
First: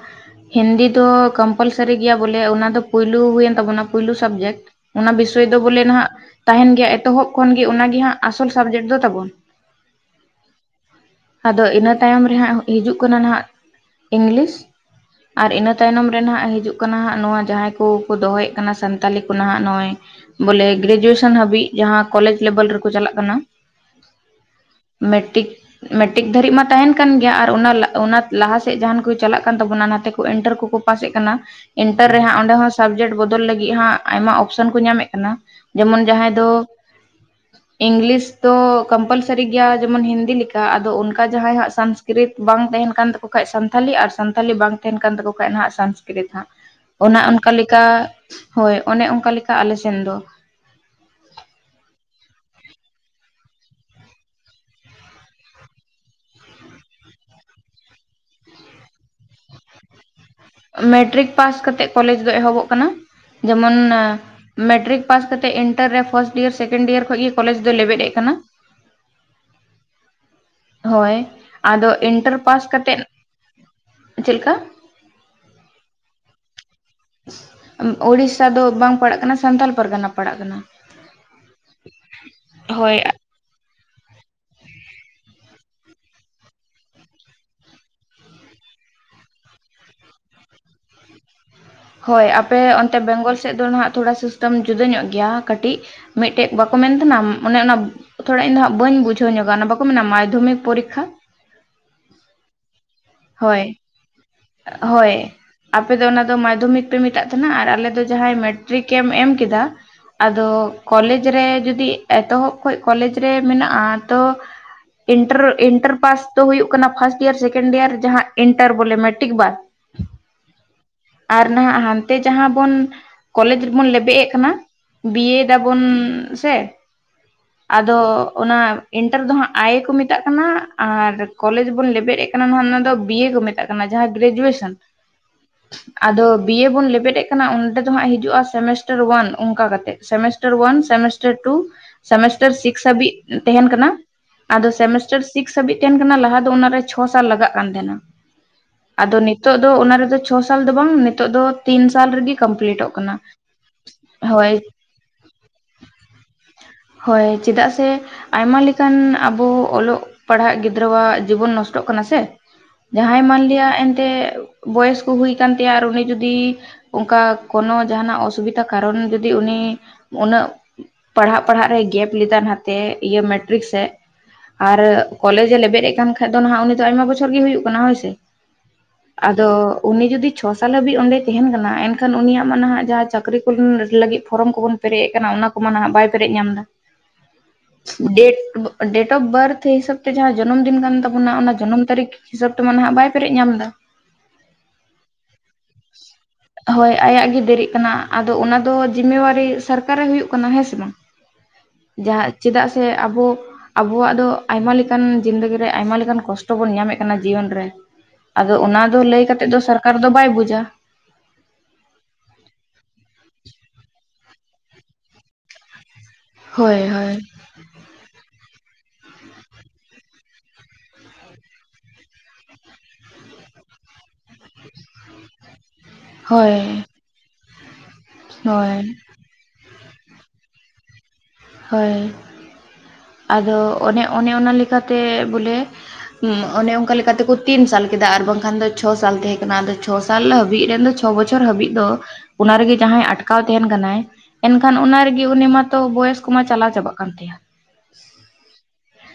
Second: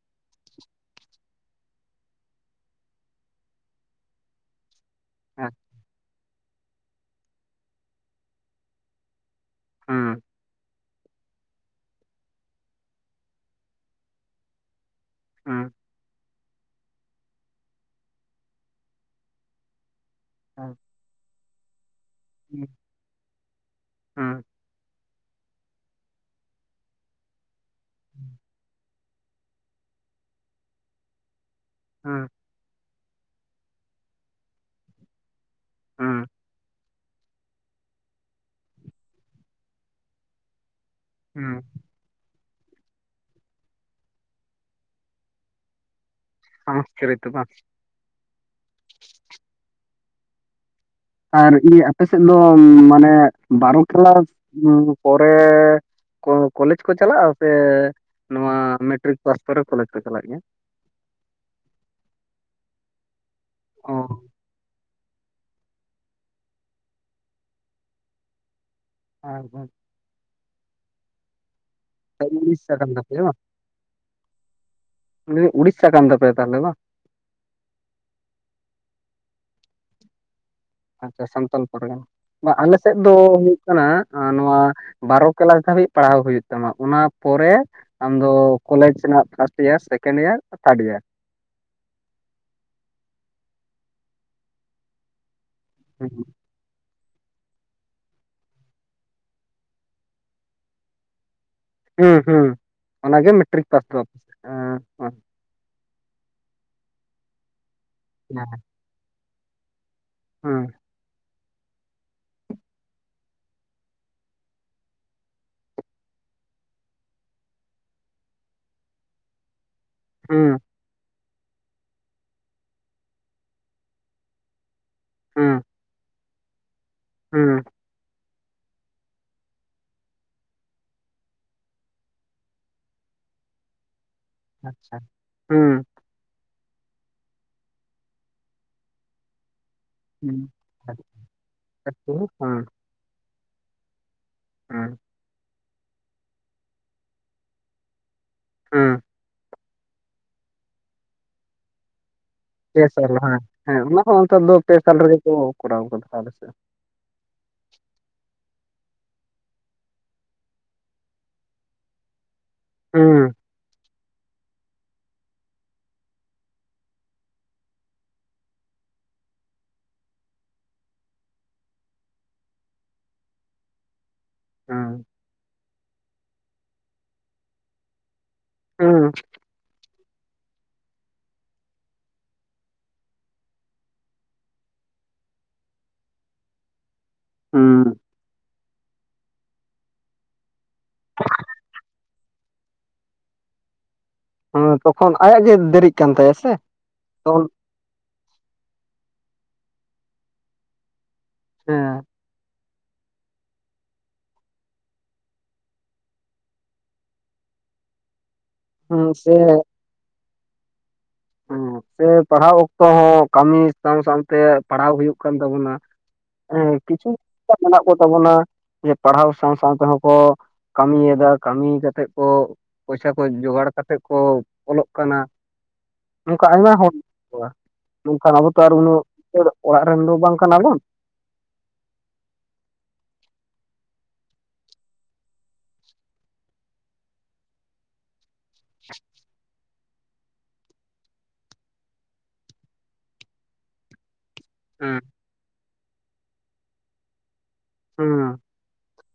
ᱦᱤᱱᱫᱤ ᱫᱚ ᱠᱚᱢᱯᱟᱞᱥᱟᱨᱤ ᱜᱮᱭᱟ ᱵᱚᱞᱮ ᱚᱱᱟ ᱫᱚ ᱯᱩᱭᱞᱩ ᱦᱩᱭᱮᱱ ᱛᱟᱵᱚᱱᱟ ᱯᱩᱭᱞᱩ ᱥᱟᱵᱡᱮᱠᱴ ᱾ ᱚᱱᱟ ᱵᱤᱥᱚᱭ ᱫᱚ ᱵᱚᱞᱮ ᱱᱟᱦᱟᱸᱜ ᱛᱟᱦᱮᱱ ᱜᱮᱭᱟ ᱮᱛᱚᱦᱚᱵ ᱠᱷᱚᱱ ᱜᱮ ᱚᱱᱟ ᱜᱮ ᱦᱟᱸᱜ ᱟᱥᱚᱞ ᱥᱟᱵᱡᱮᱠᱴ ᱫᱚ ᱛᱟᱵᱚᱱ ᱾ ᱦᱩᱸ ᱾ ᱟᱫᱚ ᱤᱱᱟᱹ ᱛᱟᱭᱚᱢ ᱨᱮᱦᱟᱸᱜ ᱦᱤᱡᱩᱜ ᱠᱟᱱᱟ ᱱᱟᱦᱟᱜ ᱤᱝᱞᱤᱥ ᱾ ᱟᱨ ᱤᱱᱟᱹ ᱛᱟᱭᱱᱚᱢ ᱨᱮ ᱱᱟᱦᱟᱸᱜ ᱦᱤᱡᱩᱜ ᱠᱟᱱᱟ ᱦᱟᱸᱜ ᱱᱚᱣᱟ ᱡᱟᱦᱟᱸᱭ ᱠᱚ ᱠᱚ ᱫᱚᱦᱚᱭᱮᱫ ᱠᱟᱱᱟ ᱥᱟᱱᱛᱟᱞᱤ ᱠᱚ ᱱᱟᱦᱟᱸᱜ ᱱᱚᱜᱼᱚᱭ ᱵᱚᱞᱮ ᱜᱨᱮᱡᱩᱭᱮᱥᱚᱱ ᱦᱟᱹᱵᱤᱡ ᱾ ᱡᱟᱦᱟᱸ ᱠᱚᱞᱮᱡᱽ ᱞᱮᱵᱮᱞ ᱨᱮᱠᱚ ᱪᱟᱞᱟᱜ ᱠᱟᱱᱟ ᱾ ᱢᱮᱴᱤᱠ, ᱢᱮᱴᱤᱠ ᱫᱷᱟᱹᱨᱤᱡ ᱢᱟ ᱛᱟᱦᱮᱱ ᱠᱟᱱ ᱜᱮᱭᱟ ᱟᱨ ᱚᱱᱟ ᱞ ᱚᱱᱟ ᱞᱟᱦᱟ ᱥᱮᱫ ᱡᱟᱦᱟᱱ ᱠᱚ ᱪᱟᱞᱟᱜ ᱠᱟᱱ ᱛᱟᱵᱚᱱᱟ ᱱᱟᱛᱮ ᱠᱚ ᱮᱱᱴᱟᱨ ᱠᱚᱠᱚ ᱯᱟᱥᱮᱫ ᱠᱟᱱᱟ ᱮᱱᱴᱟᱨ ᱨᱮᱦᱟᱸᱜ ᱚᱸᱰᱮ ᱦᱚᱸ ᱥᱟᱵᱡᱮᱴ ᱵᱚᱫᱚᱞ ᱞᱟᱹᱜᱤᱫ ᱦᱟᱸᱜ ᱟᱭᱢᱟ ᱚᱯᱥᱮᱱ ᱠᱚ ᱧᱟᱢᱮᱫ ᱠᱟᱱᱟ ᱡᱮᱢᱚᱱ ᱡᱟᱦᱟᱸᱭ ᱫᱚ ᱤᱝᱞᱤᱥ ᱫᱚ ᱠᱚᱢᱯᱟᱞᱥᱟᱨᱤ ᱜᱮᱭᱟ ᱡᱮᱢᱚᱱ ᱦᱤᱱᱫᱤ ᱞᱮᱠᱟ ᱟᱫᱚ ᱚᱱᱠᱟ ᱡᱟᱦᱟᱸᱭ ᱦᱟᱸᱜ ᱥᱟᱸ ᱥᱠᱨᱤᱛ ᱵᱟᱝ ᱛᱟᱦᱮᱱ ᱠᱟᱱ ᱛᱟᱠᱚ ᱠᱷᱟᱡ ᱥᱟᱱᱛᱷᱟᱞᱤ ᱟᱨ ᱥᱟᱱᱛᱷᱟᱞᱤ ᱵᱟᱝ ᱛᱟᱦᱮᱱ ᱠᱟᱱ ᱛᱟᱠᱚ ᱠᱷᱟᱡ ᱱᱟᱦᱟᱜ ᱥᱟᱝᱥᱠᱨᱤᱛ ᱦᱟᱸᱜ ᱾ ᱚᱱᱟ ᱥᱚᱝᱥᱠᱨᱤᱛ ᱵᱟᱝ ᱚᱱᱠᱟᱞᱮᱠᱟ ᱦᱳᱭ, ᱚᱱᱮ ᱚᱱᱠᱟᱞᱮᱠᱟ ᱟᱞᱮ ᱥᱮᱱ ᱫᱚ ᱾ ᱟᱨ ᱤ ᱟᱯᱮ ᱥᱮᱫ ᱫᱚ ᱢᱟᱱᱮ ᱵᱟᱨᱚ ᱠᱞᱟᱥ ᱯᱚᱨᱮᱻ ᱠᱚ ᱠᱚᱞᱮᱡᱽ ᱠᱚ ᱪᱟᱞᱟᱜᱼᱟ, ᱥᱮ ᱱᱚᱣᱟ ᱢᱮᱴᱨᱤᱠ ᱯᱟᱥ ᱯᱚᱨᱮ ᱠᱚᱞᱮᱡᱽ ᱯᱮ ᱪᱟᱞᱟᱜ ᱜᱮᱭᱟ? ᱢᱮᱴᱨᱤᱠ ᱯᱟᱥ ᱠᱟᱛᱮᱜ ᱠᱚᱞᱮᱡ ᱫᱚ ᱮᱦᱚᱵᱚᱜ ᱠᱟᱱᱟ ᱡᱮᱢᱚᱱ ᱚ ᱢᱮᱴᱨᱤᱠ ᱯᱟᱥ ᱠᱟᱛᱮᱫ ᱤᱱᱴᱟᱹᱨ ᱨᱮ ᱯᱷᱟᱥᱴ ᱤᱭᱟᱨ ᱥᱮᱠᱮᱱᱰ ᱤᱭᱟᱹᱨ ᱠᱷᱚᱡ ᱜᱮ ᱠᱚᱞᱮᱡᱽ ᱫᱚᱭ ᱞᱮᱵᱮᱫ ᱮᱫ ᱠᱟᱱᱟ ᱾ ᱟᱨ ᱦᱚᱸ ᱦᱳᱭ ᱟᱫᱚ ᱤᱱᱴᱟᱨ ᱯᱟᱥ ᱩᱲᱤᱥᱥᱟ ᱠᱟᱱ ᱠᱟᱛᱮᱫ, ᱛᱟᱯᱮᱭᱟ ᱪᱮᱫ ᱞᱮᱠᱟ? [unintelligible] ᱩᱲᱤᱥᱟ ᱠᱟᱱ ᱛᱟᱯᱮᱭᱟ ᱛᱟᱦᱚᱞᱮ ᱵᱟᱝ? ᱳᱲᱤᱥᱟ ᱫᱚ ᱵᱟᱝ ᱯᱟᱲᱟᱜ ᱠᱟᱱᱟ ᱥᱟᱱᱛᱟᱞ ᱯᱟᱨᱜᱟᱱᱟ ᱯᱟᱲᱟᱜ ᱠᱟᱱᱟ ᱾ ᱟᱪᱷᱟ ᱥᱟᱱᱛᱟᱞ ᱯᱟᱨᱜᱟᱱᱟ, ᱵᱟ ᱟᱞᱮ ᱥᱮᱫ ᱦᱳᱭ ᱫᱚ ᱠᱟᱱᱟ ᱱᱚᱣᱟ ᱵᱟᱨᱚ ᱠᱞᱟᱥ ᱫᱷᱟᱹᱵᱤᱡ ᱯᱟᱲᱦᱟᱣ ᱦᱩᱭᱩᱜ ᱛᱟᱢᱟ ᱚᱱᱟ ᱯᱚᱨᱮ ᱟᱢᱫᱚ ᱠᱚᱞᱮᱡᱽ ᱨᱮᱱᱟᱜ first year, second year, third year. ᱦᱳᱭ ᱟᱯᱮ ᱚᱱᱛᱮ ᱵᱮᱝᱜᱚᱞ ᱥᱮᱫ ᱫᱚ ᱱᱟᱦᱟᱜ ᱛᱷᱚᱲᱟ ᱥᱤᱥᱴᱮᱢ ᱡᱩᱫᱟᱹ ᱧᱚᱜ ᱜᱮᱭᱟ ᱠᱟᱹᱴᱤᱡ ᱢᱤᱫᱴᱮᱡ ᱵᱟᱠᱚ ᱢᱮᱱ ᱛᱟᱦᱮᱱᱟ ᱚᱱᱮ ᱚᱱᱟ ᱛᱷᱚᱲᱟ ᱤᱧ ᱫᱚ ᱦᱟᱸᱜ ᱵᱟᱹᱧ ᱵᱩᱡᱷᱟᱹᱣ ᱧᱚᱜᱟ ᱚᱱᱟ ᱵᱟᱠᱚ ᱢᱮᱱᱟ ᱢᱟᱫᱽᱫᱷᱚᱢᱤᱠ ᱯᱚᱨᱤᱠᱷᱟ ᱦᱩᱸ ᱦᱩᱸ ᱚᱱᱟᱜᱮ ᱦᱳᱭ ᱢᱮᱴᱨᱤᱠ ᱯᱟᱥ ᱫᱚ ᱮᱸ ᱚᱸ ᱦᱳᱭ ᱟᱯᱮ ᱫᱚ ᱚᱱᱟ ᱫᱚ ᱢᱟᱫᱽᱫᱷᱚᱢᱤᱠ ᱯᱮ ᱢᱮᱛᱟᱜ ᱛᱟᱦᱮᱱᱟ ᱟᱨ ᱟᱞᱮ ᱫᱚ ᱡᱟᱦᱟᱸᱭ ᱢᱮᱴᱨᱤᱠ ᱮᱢ ᱮᱢ ᱠᱮᱫᱟ ᱟᱫᱚ ᱦᱩᱸ ᱠᱚᱞᱮᱡᱽ ᱨᱮ ᱡᱩᱫᱤ ᱮᱛᱚᱦᱚᱵ ᱠᱷᱚᱡ ᱠᱚᱞᱮᱡᱽ ᱨᱮ ᱢᱮᱱᱟᱜᱼᱟ ᱛᱚ ᱤᱱᱴᱟᱨ ᱤᱱᱴᱟᱨ ᱯᱟᱥ ᱛᱚ ᱦᱩᱭᱩᱜ ᱠᱟᱱᱟ ᱯᱷᱟᱥᱴ ᱤᱭᱟᱨ ᱥᱮᱠᱮᱱᱰ ᱤᱭᱟᱨ ᱾ ᱡᱟᱦᱟᱸ ᱤᱱᱴᱟᱨ ᱵᱚᱞᱮ, ᱢᱮᱴᱤᱠ ᱵᱟᱫ ᱾ ᱦᱩᱸ ᱾ ᱟᱨ ᱱᱟᱦᱟᱜ ᱦᱟᱱᱛᱮ ᱡᱟᱦᱟᱸ ᱵᱚᱱ ᱠᱚᱞᱮᱡᱽ ᱨᱮᱵᱚᱱ ᱞᱮᱵᱮᱫ ᱮᱸᱜ ᱠᱟᱱᱟ ᱵᱤᱭᱮᱰ ᱦᱩᱸ ᱟᱵᱚᱱ ᱥᱮ? ᱦᱩᱸ ᱾ ᱟᱫᱚ ᱚᱱᱟ ᱤᱱᱴᱟᱨ ᱫᱚ ᱦᱟᱸᱜ ᱟᱭᱮ ᱠᱚ ᱢᱮᱛᱟᱜ ᱠᱟᱱᱟ᱾ ᱟᱨ ᱠᱚᱞᱮᱡᱽ ᱵᱚᱱ ᱞᱮᱵᱮᱫ ᱮᱫ ᱠᱟᱱᱟ ᱱᱚᱜᱟ ᱱᱟᱱ ᱫᱚ ᱵᱤᱭᱮ ᱠᱚ ᱢᱮᱛᱟᱜ ᱠᱟᱱᱟ ᱡᱟᱦᱟᱸ ᱜᱨᱮᱡᱩᱣᱮᱥᱚᱱ ᱟᱪᱪᱷᱟ ᱦᱩᱸ ᱾ ᱟᱫᱚ ᱵᱤᱭᱮ ᱵᱚᱱ ᱞᱮᱵᱮᱫ ᱠᱟᱱᱟ ᱚᱸᱰᱮ ᱫᱚ ᱦᱟᱸᱜ ᱦᱤᱡᱩᱜᱼᱟ ᱥᱮᱢᱮᱥᱴᱟᱨ ᱳᱣᱟᱱ ᱚᱱᱠᱟ ᱠᱟᱛᱮᱜ ᱾ ᱦᱩᱸ ᱥᱮᱢᱮᱥᱴᱟᱨ ᱳᱣᱟᱱ, ᱟᱪᱪᱷᱟ ᱥᱮᱢᱮᱥᱴᱟᱨ ᱴᱩ, ᱥᱮᱢᱮᱥᱴᱟᱨ ᱦᱩᱸ ᱥᱤᱠᱥ ᱦᱟᱹᱵᱤᱡ ᱛᱟᱦᱮᱱ ᱠᱟᱱᱟ ᱾ ᱟᱫᱚ ᱦᱩᱸ ᱥᱮᱢᱮᱥᱴᱟᱨ ᱥᱤᱠᱥ ᱦᱟᱹᱵᱤᱡ ᱛᱟᱦᱮᱸᱱ ᱠᱟᱱᱟ ᱞᱟᱦᱟ ᱫᱚ ᱚᱱᱟᱨᱮ ᱪᱷᱚ ᱥᱟᱞ ᱞᱟᱜᱟᱜ ᱠᱟᱱ ᱛᱟᱦᱮᱸᱱᱟ ᱦᱩᱸ ᱾ ᱟᱫᱚ ᱱᱤᱛᱳᱜ ᱫᱚ ᱚᱱᱟ ᱨᱮᱫᱚ ᱪᱷᱚ ᱥᱟᱞ ᱫᱚ ᱵᱟᱝ ᱱᱤᱛᱳᱜ ᱫᱚ ᱛᱤᱱ ᱥᱟᱞ ᱨᱮᱜᱮ ᱯᱮ ᱠᱚᱢᱯᱞᱤᱴᱚᱜ ᱥᱟᱞ ᱠᱟᱱᱟ ᱦᱮᱸ ᱦᱮᱸ ᱚᱱᱟ ᱦᱚᱸ ᱚᱱᱮᱛ ᱦᱳᱭ ᱫᱚ ᱯᱮ ᱥᱟᱞ ᱨᱮᱜᱮ ᱠᱚ ᱠᱚᱨᱟᱣ ᱟᱠᱟᱫᱟ ᱟᱞᱮ ᱥᱮᱫ ᱦᱚᱸ ᱦᱳᱭ ᱪᱮᱫᱟᱜ ᱥᱮ ᱟᱭᱢᱟ ᱞᱮᱠᱟᱱ ᱟᱵᱚ ᱚᱞᱚᱜ ᱯᱟᱲᱦᱟᱜ ᱜᱤᱫᱽᱨᱟᱹᱣᱟᱜ ᱡᱤᱵᱚᱱ ᱱᱚᱥᱴᱚᱜ ᱠᱟᱱᱟ ᱥᱮ ᱡᱟᱦᱟᱸᱭ ᱦᱩᱸ ᱢᱟᱱᱞᱤᱭᱟ ᱮᱱᱛᱮᱫ ᱵᱚᱭᱚᱥ ᱠᱚ ᱦᱩᱭ ᱠᱟᱱ ᱛᱟᱭᱟ ᱟᱨ ᱩᱱᱤ ᱡᱩᱫᱤ ᱚᱱᱠᱟ ᱠᱳᱱᱚ ᱡᱟᱦᱟᱸᱱᱟᱜ ᱚᱥᱩᱵᱤᱫᱷᱟ ᱠᱟᱨᱚᱱ ᱡᱩᱫᱤ ᱩᱱᱤ ᱩᱱᱟᱹᱜ ᱯᱟᱲᱦᱟᱜ ᱯᱟᱲᱦᱟᱜ ᱨᱮ ᱜᱮᱯ ᱞᱮᱫᱟᱭ ᱱᱟᱛᱮ ᱤᱭᱟ ᱢᱮᱴᱨᱤᱠ ᱥᱮᱫ ᱟᱨ ᱦᱩᱸ ᱠᱚᱞᱮᱡᱽ ᱮ ᱞᱮᱵᱮᱫ ᱮ ᱠᱟᱱ ᱠᱷ ᱠᱦᱟᱱᱡ ᱫᱚ ᱱᱟᱦᱟᱜ ᱩᱱᱤ ᱫᱚ ᱟᱭᱢᱟ ᱵᱚᱪᱷᱚᱨ ᱜᱮ ᱦᱩᱭᱩᱜ ᱠᱟᱱᱟ ᱦᱳᱭ ᱥᱮ? ᱦᱩᱸ ᱾ ᱟᱫᱚ ᱩᱱᱤ ᱡᱩᱫᱤ ᱪᱷᱚ ᱥᱟᱞ ᱦᱟᱹᱵᱤᱡ ᱚᱸᱰᱮᱭ ᱛᱟᱦᱮᱱ ᱠᱟᱱᱟ ᱮᱱᱠᱷᱟᱱ ᱩᱱᱤᱭᱟᱜ ᱢᱟ ᱱᱟᱦᱟᱜ ᱡᱟᱦᱟᱸ ᱪᱟᱹᱠᱨᱤ ᱠᱚ ᱞᱟᱹᱜᱤᱫ ᱯᱷᱚᱨᱚᱢ ᱠᱚᱵᱚᱱ ᱯᱮᱨᱮᱡ ᱟᱠᱟᱱᱟ ᱚᱱᱟ ᱠᱚᱢᱟ ᱱᱟᱦᱟᱜ ᱵᱟᱭ ᱯᱮᱨᱮᱡ ᱧᱟᱢ ᱮᱫᱟ ᱾ ᱦᱩᱸ ᱾ ᱰᱮᱴ ᱰᱮᱴ ᱚᱯᱷ ᱵᱟᱨᱛᱷ ᱦᱤᱥᱟᱹᱵ ᱛᱮ ᱡᱟᱦᱟᱸ ᱡᱚᱱᱚᱢ ᱫᱤᱱ ᱠᱟᱱ ᱛᱟᱵᱚᱱᱟ ᱚᱱᱟ ᱡᱚᱱᱚᱢ ᱛᱟᱹᱨᱤᱠᱷ ᱦᱤᱥᱟᱹᱵ ᱛᱮᱢᱟ ᱱᱟᱦᱟᱜ ᱵᱟᱭ ᱯᱮᱨᱮᱡ ᱧᱟᱢ ᱮᱫᱟ ᱾ ᱦᱮᱸ ᱛᱚᱠᱷᱚᱱ ᱟᱭᱟᱜ ᱜᱮ ᱫᱮᱨᱤᱜ ᱠᱟᱱ ᱛᱟᱭᱟ ᱥᱮ। ᱦᱳᱭ ᱟᱭᱟᱜ ᱜᱮ ᱫᱮᱨᱤᱜ ᱠᱟᱱᱟ ᱟᱫᱚ ᱚᱱᱟ ᱫᱚ ᱡᱤᱢᱮᱣᱟᱨᱤ ᱥᱚᱨᱠᱟᱨᱮ ᱦᱩᱭᱩᱜ ᱠᱟᱱᱟ ᱦᱮᱸ ᱥᱮ ᱵᱟᱝ? ᱦᱮᱸ ᱡᱟᱦᱟᱸ ᱪᱮᱫᱟᱜ ᱥᱮ ᱟᱵᱚ ᱟᱵᱚᱣᱟᱜ ᱫᱚ ᱟᱭᱢᱟ ᱞᱮᱠᱟᱱ ᱡᱤᱱᱫᱮᱜᱤ ᱨᱮ ᱟᱭᱢᱟ ᱞᱮᱠᱟᱱ ᱠᱚᱥᱴᱚ ᱵᱚᱱ ᱧᱟᱢᱮᱫ ᱠᱟᱱᱟ ᱡᱤᱭᱚᱱ ᱨᱮ᱾ ᱟᱫᱚ ᱚᱱᱟ ᱫᱚ ᱦᱩᱸ ᱞᱟᱹᱭ ᱥᱮ ᱠᱟᱛᱮᱫ ᱫᱚ ᱥᱚᱨᱠᱟᱨ ᱫᱚ ᱵᱟᱭ ᱵᱩᱡᱟ। ᱥᱮ ᱯᱟᱲᱦᱟᱣ ᱚᱠᱛᱚ ᱦᱚᱸ ᱠᱟᱹᱢᱤ ᱥᱟᱶ ᱥᱟᱶᱛᱮ ᱯᱟᱲᱦᱟᱣ ᱦᱩᱭᱩᱜ ᱠᱟᱱ ᱛᱟᱵᱚᱱᱟ᱾ ᱦᱳᱭ ᱠᱤᱪᱷᱩ ᱦᱳᱭ ᱢᱮᱱᱟᱜ ᱠᱚᱛᱟᱵᱚᱱᱟ ᱡᱮ ᱯᱟᱲᱦᱟᱣ ᱥᱟᱶ ᱥᱟᱶ ᱛᱮᱦᱚᱸ ᱠᱚᱼᱼ ᱠᱟᱹᱢᱤᱭᱮᱫᱟ ᱠᱟᱹᱢᱤ ᱠᱟᱛᱮᱫ ᱠᱚ ᱯᱚᱭᱥᱟ ᱠᱚ ᱡᱚᱜᱟᱲ ᱠᱟᱛᱮᱫ ᱠᱚ ᱚᱞᱚᱜ ᱠᱟᱱᱟ। ᱱᱚᱝᱠᱟ ᱦᱳᱭ ᱟᱭᱢᱟ ᱦᱚᱲ ᱢᱮᱱᱟᱜ ᱠᱚᱣᱟ, ᱱᱚᱝᱠᱟ ᱟᱵᱚ ᱛᱚ ᱟᱨ ᱩᱱᱟᱹᱜ ᱚᱲᱟᱜ ᱨᱮᱱ ᱫᱚ ᱵᱟᱝ ᱠᱟᱱᱟᱵᱚᱱ᱾ ᱦᱳᱭ᱾ ᱟᱫᱚ ᱚᱱᱮ ᱚᱱᱮ ᱚᱱᱟ ᱞᱮᱠᱟᱛᱮ ᱵᱚᱞᱮ ᱚᱱᱮ ᱚᱱᱠᱟ ᱞᱮᱠᱟ ᱛᱮᱠᱚ ᱛᱤᱱ ᱥᱟᱞ ᱠᱮᱫᱟ ᱟᱨ ᱵᱟᱝᱠᱷᱟᱱ ᱫᱚ ᱪᱷᱚ ᱥᱟᱞ ᱛᱟᱦᱮᱸ ᱠᱟᱱᱟ ᱟᱞᱮᱼᱼ ᱪᱷᱚ ᱥᱟᱞ ᱦᱟᱹᱵᱤᱡ ᱨᱮᱱ ᱫᱚ ᱪᱷᱚ ᱵᱚᱪᱷᱚᱨ ᱦᱟᱹᱵᱤᱡ ᱫᱚ ᱚᱱᱟ ᱨᱮᱜᱮ ᱡᱟᱦᱟᱸᱭ ᱟᱴᱠᱟᱣ ᱛᱟᱦᱮᱱ ᱠᱟᱱᱟᱭ। ᱮᱱᱠᱷᱟᱱ ᱚᱱᱟ ᱦᱮᱸ ᱨᱮᱜᱤ ᱩᱱᱤ ᱢᱟᱛᱚ ᱵᱚᱭᱚᱥ ᱠᱚᱢᱟ ᱪᱟᱞᱟᱣ ᱪᱟᱵᱟᱜ ᱠᱟᱱ ᱛᱟᱭᱟ᱾ ᱦᱮᱸ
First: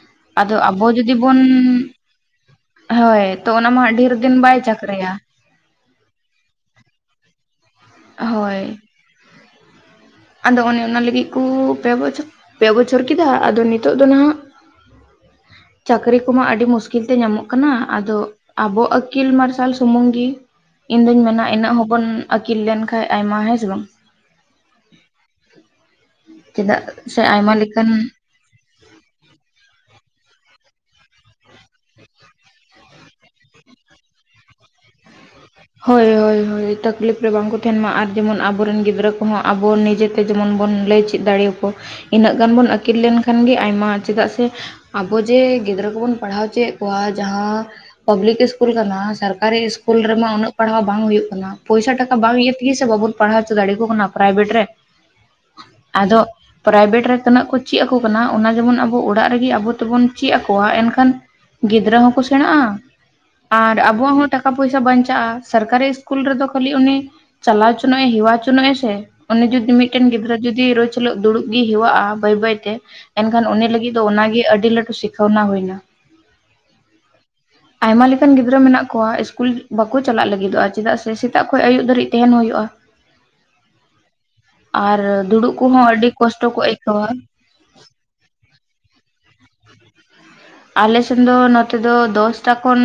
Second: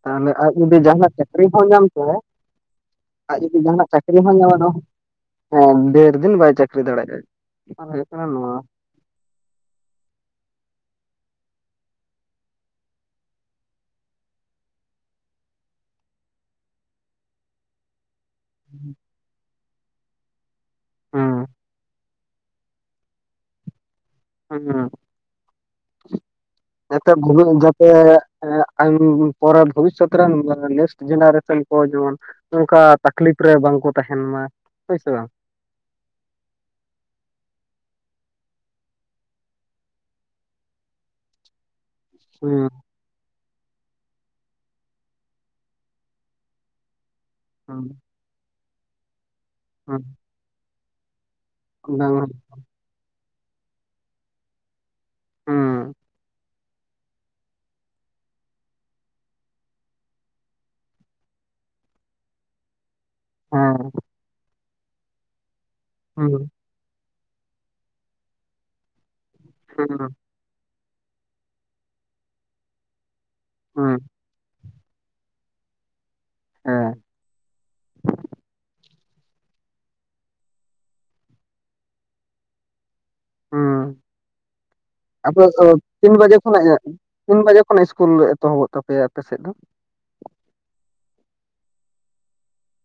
ᱛᱟᱦᱚᱞᱮ ᱟᱡ ᱟᱫᱚ ᱡᱩᱫᱤ ᱟᱵᱚ ᱡᱟᱦᱟᱱᱟᱜ ᱵᱚᱱ ᱪᱟᱠᱨᱤ ᱦᱚᱸ ᱧᱟᱢ ᱠᱮᱭᱟᱭᱼᱼ ᱦᱳᱭ ᱟᱡ ᱛᱚ ᱡᱩᱫᱤ ᱚᱱᱟ ᱡᱟᱦᱟᱱᱟᱜ ᱢᱟ ᱰᱷᱮᱨ ᱪᱟᱹᱠᱨᱤ ᱦᱚᱸᱭ ᱫᱤᱱ ᱧᱟᱢᱟ ᱵᱟᱭ ᱱᱚᱼᱼ ᱪᱟᱠᱨᱟᱭᱟ ᱦᱮᱸ ᱰᱷᱮᱨ ᱫᱤᱱ ᱵᱟᱭ ᱪᱟᱠᱨᱤ ᱫᱟᱲᱮᱜ ᱟᱭ᱾ ᱦᱳᱭ। ᱟᱫᱚ ᱚᱱᱮ ᱚᱱᱟ ᱞᱟᱹᱜᱤᱫ ᱠᱩ ᱯᱮ ᱵᱚᱪᱷᱚ ᱯᱮ ᱵᱚᱪᱷᱚᱨ ᱠᱮᱫᱟ ᱟᱫᱚ ᱱᱤᱛᱚᱜ ᱫᱚ ᱱᱟᱦᱟᱜ᱾ ᱪᱟᱹᱠᱨᱤ ᱠᱚᱢᱟ ᱟᱹᱰᱤ ᱢᱩᱥᱠᱤᱞ ᱛᱮ ᱧᱟᱢᱚᱜ ᱠᱟᱱᱟ ᱟᱫᱚ᱾ ᱟᱵᱚ ᱟᱹᱠᱤᱞ ᱢᱟᱨᱥᱟᱞ ᱥᱩᱢᱩᱝ ᱜᱤ ᱤᱧ ᱫᱩᱧ ᱦᱮᱸ ᱢᱮᱱᱟ ᱤᱱᱟᱹᱜ ᱦᱚᱸᱵᱚᱱ ᱟᱹᱠᱤᱞ ᱞᱮᱱᱠᱷᱟᱱ ᱟᱭᱢᱟ, ᱦᱮᱸ ᱥᱮ ᱵᱟᱝ? ᱦᱩᱸ ᱦᱩᱸ᱾ ᱪᱮᱫᱟᱜ ᱥᱮ ᱟᱭᱢᱟ ᱞᱮᱠᱟᱱ [unintelligible] ᱯᱚᱨᱮ ᱵᱷᱚᱵᱤᱥᱚᱛ ᱨᱮᱱ ᱱᱮᱠᱥ ᱡᱮᱱᱟᱨᱮᱥᱚᱱ ᱠᱚ ᱡᱮᱢᱚᱱᱼᱼ ᱱᱚᱝᱠᱟ ᱛᱟᱠᱞᱤᱯ ᱨᱮ ᱵᱟᱝᱠᱚ ᱛᱟᱦᱮᱱ ᱢᱟ, ᱦᱳᱭ ᱥᱮ ᱵᱟᱝ? ᱦᱳᱭ ᱦᱳᱭ ᱦᱳᱭ ᱛᱟᱠᱞᱤᱯ ᱨᱮ ᱵᱟᱝᱠᱚ ᱛᱟᱦᱮᱱ ᱢᱟ, ᱟᱨ ᱡᱮᱢᱚᱱ ᱟᱵᱚᱨᱮᱱ ᱜᱤᱫᱽᱨᱟᱹ ᱠᱚᱦᱚᱸ ᱟᱵᱚ ᱱᱤᱡᱮᱼᱼ ᱡᱮᱢᱚᱱ ᱵᱚᱱ ᱞᱟᱹᱭ ᱪᱮᱫ ᱫᱟᱲᱮᱣ ᱟᱠᱚ᱾ ᱤᱱᱟᱹᱜ ᱜᱟᱱ ᱵᱚᱱ ᱦᱩᱸ ᱟᱹᱠᱤᱞ ᱞᱮᱱ ᱠᱷᱟᱱ ᱜᱮ ᱟᱭᱢᱟ, ᱪᱮᱫᱟᱜ ᱥᱮ ᱟᱵᱚ ᱡᱮ ᱜᱤᱫᱽᱨᱟᱹ ᱠᱚᱵᱚᱱ ᱯᱟᱲᱦᱟᱣ ᱦᱚᱪᱟᱭᱮᱫᱼᱼ ᱠᱚᱣᱟ ᱡᱟᱦᱟᱸ ᱦᱩᱸ ᱯᱟᱵᱞᱤᱠ ᱤᱥᱠᱩᱞ ᱠᱟᱱᱟ ᱥᱚᱨᱠᱟᱨᱤ ᱤᱥᱠᱩᱞ ᱨᱮᱢᱟ ᱩᱱᱟᱹᱜ ᱯᱟᱲᱦᱟᱣ ᱵᱟᱝ ᱦᱩᱭᱩᱜ ᱠᱟᱱᱟ᱾ ᱦᱩᱸ ᱯᱚᱭᱥᱟ ᱴᱟᱠᱟ ᱦᱩᱸ ᱵᱟᱝ ᱤᱭᱟᱹ ᱛᱮᱜᱮ ᱥᱮ ᱵᱟᱵᱚᱱ ᱯᱟᱲᱦᱟᱣ ᱦᱚᱪᱚ ᱫᱟᱲᱮ ᱟᱠᱚ ᱠᱟᱱᱟ ᱯᱨᱟᱭᱵᱷᱮᱴ ᱨᱮ ᱦᱮᱸ ᱟᱫᱚᱼᱼ ᱯᱨᱟᱭᱵᱷᱮᱴ ᱨᱮ ᱛᱤᱱᱟᱹᱜ ᱠᱚ ᱪᱮᱫ ᱟᱠᱚ ᱠᱟᱱᱟ ᱚᱱᱟ ᱡᱮᱢᱚᱱ ᱟᱵᱚ ᱚᱲᱟᱜ ᱨᱮᱜᱮ ᱟᱵᱚ ᱛᱮᱵᱚᱱ ᱪᱮᱫ ᱟᱠᱚᱣᱟ ᱮᱱᱠᱷᱟᱱᱼᱼ ᱜᱤᱫᱽᱨᱟᱹ ᱦᱚᱸᱠᱚ ᱥᱮᱬᱟᱜᱼᱟ᱾ ᱟᱨ ᱟᱵᱚᱣᱟᱜ ᱦᱚᱸ ᱴᱟᱠᱟ ᱯᱚᱭᱥᱟ ᱵᱟᱧᱪᱟᱜᱼᱟ, ᱥᱚᱨᱠᱟᱨᱤ ᱥᱤᱥᱠᱩᱞ ᱨᱮᱫᱚ ᱦᱩᱸ ᱠᱷᱟᱹᱞᱤᱼᱼ ᱩᱱᱤ ᱪᱟᱞᱟᱣ ᱦᱚᱪᱚᱱᱚ ᱮ ᱦᱮᱣᱟ ᱦᱚᱪᱚᱱᱚᱜ ᱮ ᱥᱮ ᱩᱱᱤ ᱡᱩᱫᱤ ᱦᱩᱸ ᱢᱤᱫᱴᱮᱱ ᱜᱤᱫᱽᱨᱟᱹᱼᱼ ᱡᱩᱫᱤ ᱨᱳᱡᱽ ᱦᱤᱞᱳᱜ ᱫᱩᱲᱩᱵ ᱜᱮ ᱡᱩᱫᱤ ᱨᱳᱡ ᱦᱤᱞᱚᱜ ᱫᱩᱲᱩᱵ ᱜᱮ ᱦᱮᱣᱟᱜ-ᱟ ᱵᱟᱹᱭ ᱵᱟᱹᱭ ᱛᱮ ᱮᱱᱠᱷᱟᱱ ᱩᱱᱤ ᱞᱟᱹᱜᱤᱫ ᱦᱩᱸ ᱫᱚ ᱚᱱᱟᱜᱮ ᱟᱹᱰᱤ ᱞᱟᱹᱴᱩ ᱥᱤ ᱚᱱᱟ ᱦᱩᱭᱱᱟ ᱦᱮᱸ ᱟᱭᱢᱟ ᱞᱮᱠᱟᱱ ᱜᱤᱫᱽᱨᱟᱹ ᱢᱮᱱᱟᱜ ᱠᱚᱣᱟ ᱤᱥᱠᱩᱞ ᱵᱟᱠᱚ ᱪᱟᱞᱟᱜ ᱞᱟᱹᱜᱤᱫᱚᱜ-ᱟ ᱪᱮᱫᱟᱜ ᱥᱮ ᱥᱮᱛᱟᱜ ᱠᱷᱚᱱ ᱟᱭᱩᱵ ᱫᱷᱵᱤᱡ ᱛᱟᱦᱮᱱ ᱦᱩᱭᱩᱜ-ᱟ᱾ ᱦᱩᱸ ᱟᱨ ᱟᱯᱮ ᱫᱩᱲᱩᱵ ᱠᱚᱦᱚᱸ ᱟᱹᱰᱤ ᱠᱚᱥᱴᱚ ᱠᱚ ᱟᱹᱭᱠᱟᱹᱣᱟ᱾ ᱚᱱᱮ ᱤᱥᱠᱩᱞ ᱮᱛᱚᱦᱚᱵᱚᱜ ᱛᱟᱯᱮᱭᱟ ᱟᱯᱮ ᱥᱮᱫ ᱫᱚ? ᱟᱞᱮᱥᱮᱱ ᱫᱚ ᱱᱚᱛᱮ ᱫᱚ ᱫᱚᱥᱴᱟ ᱠᱷᱚᱱ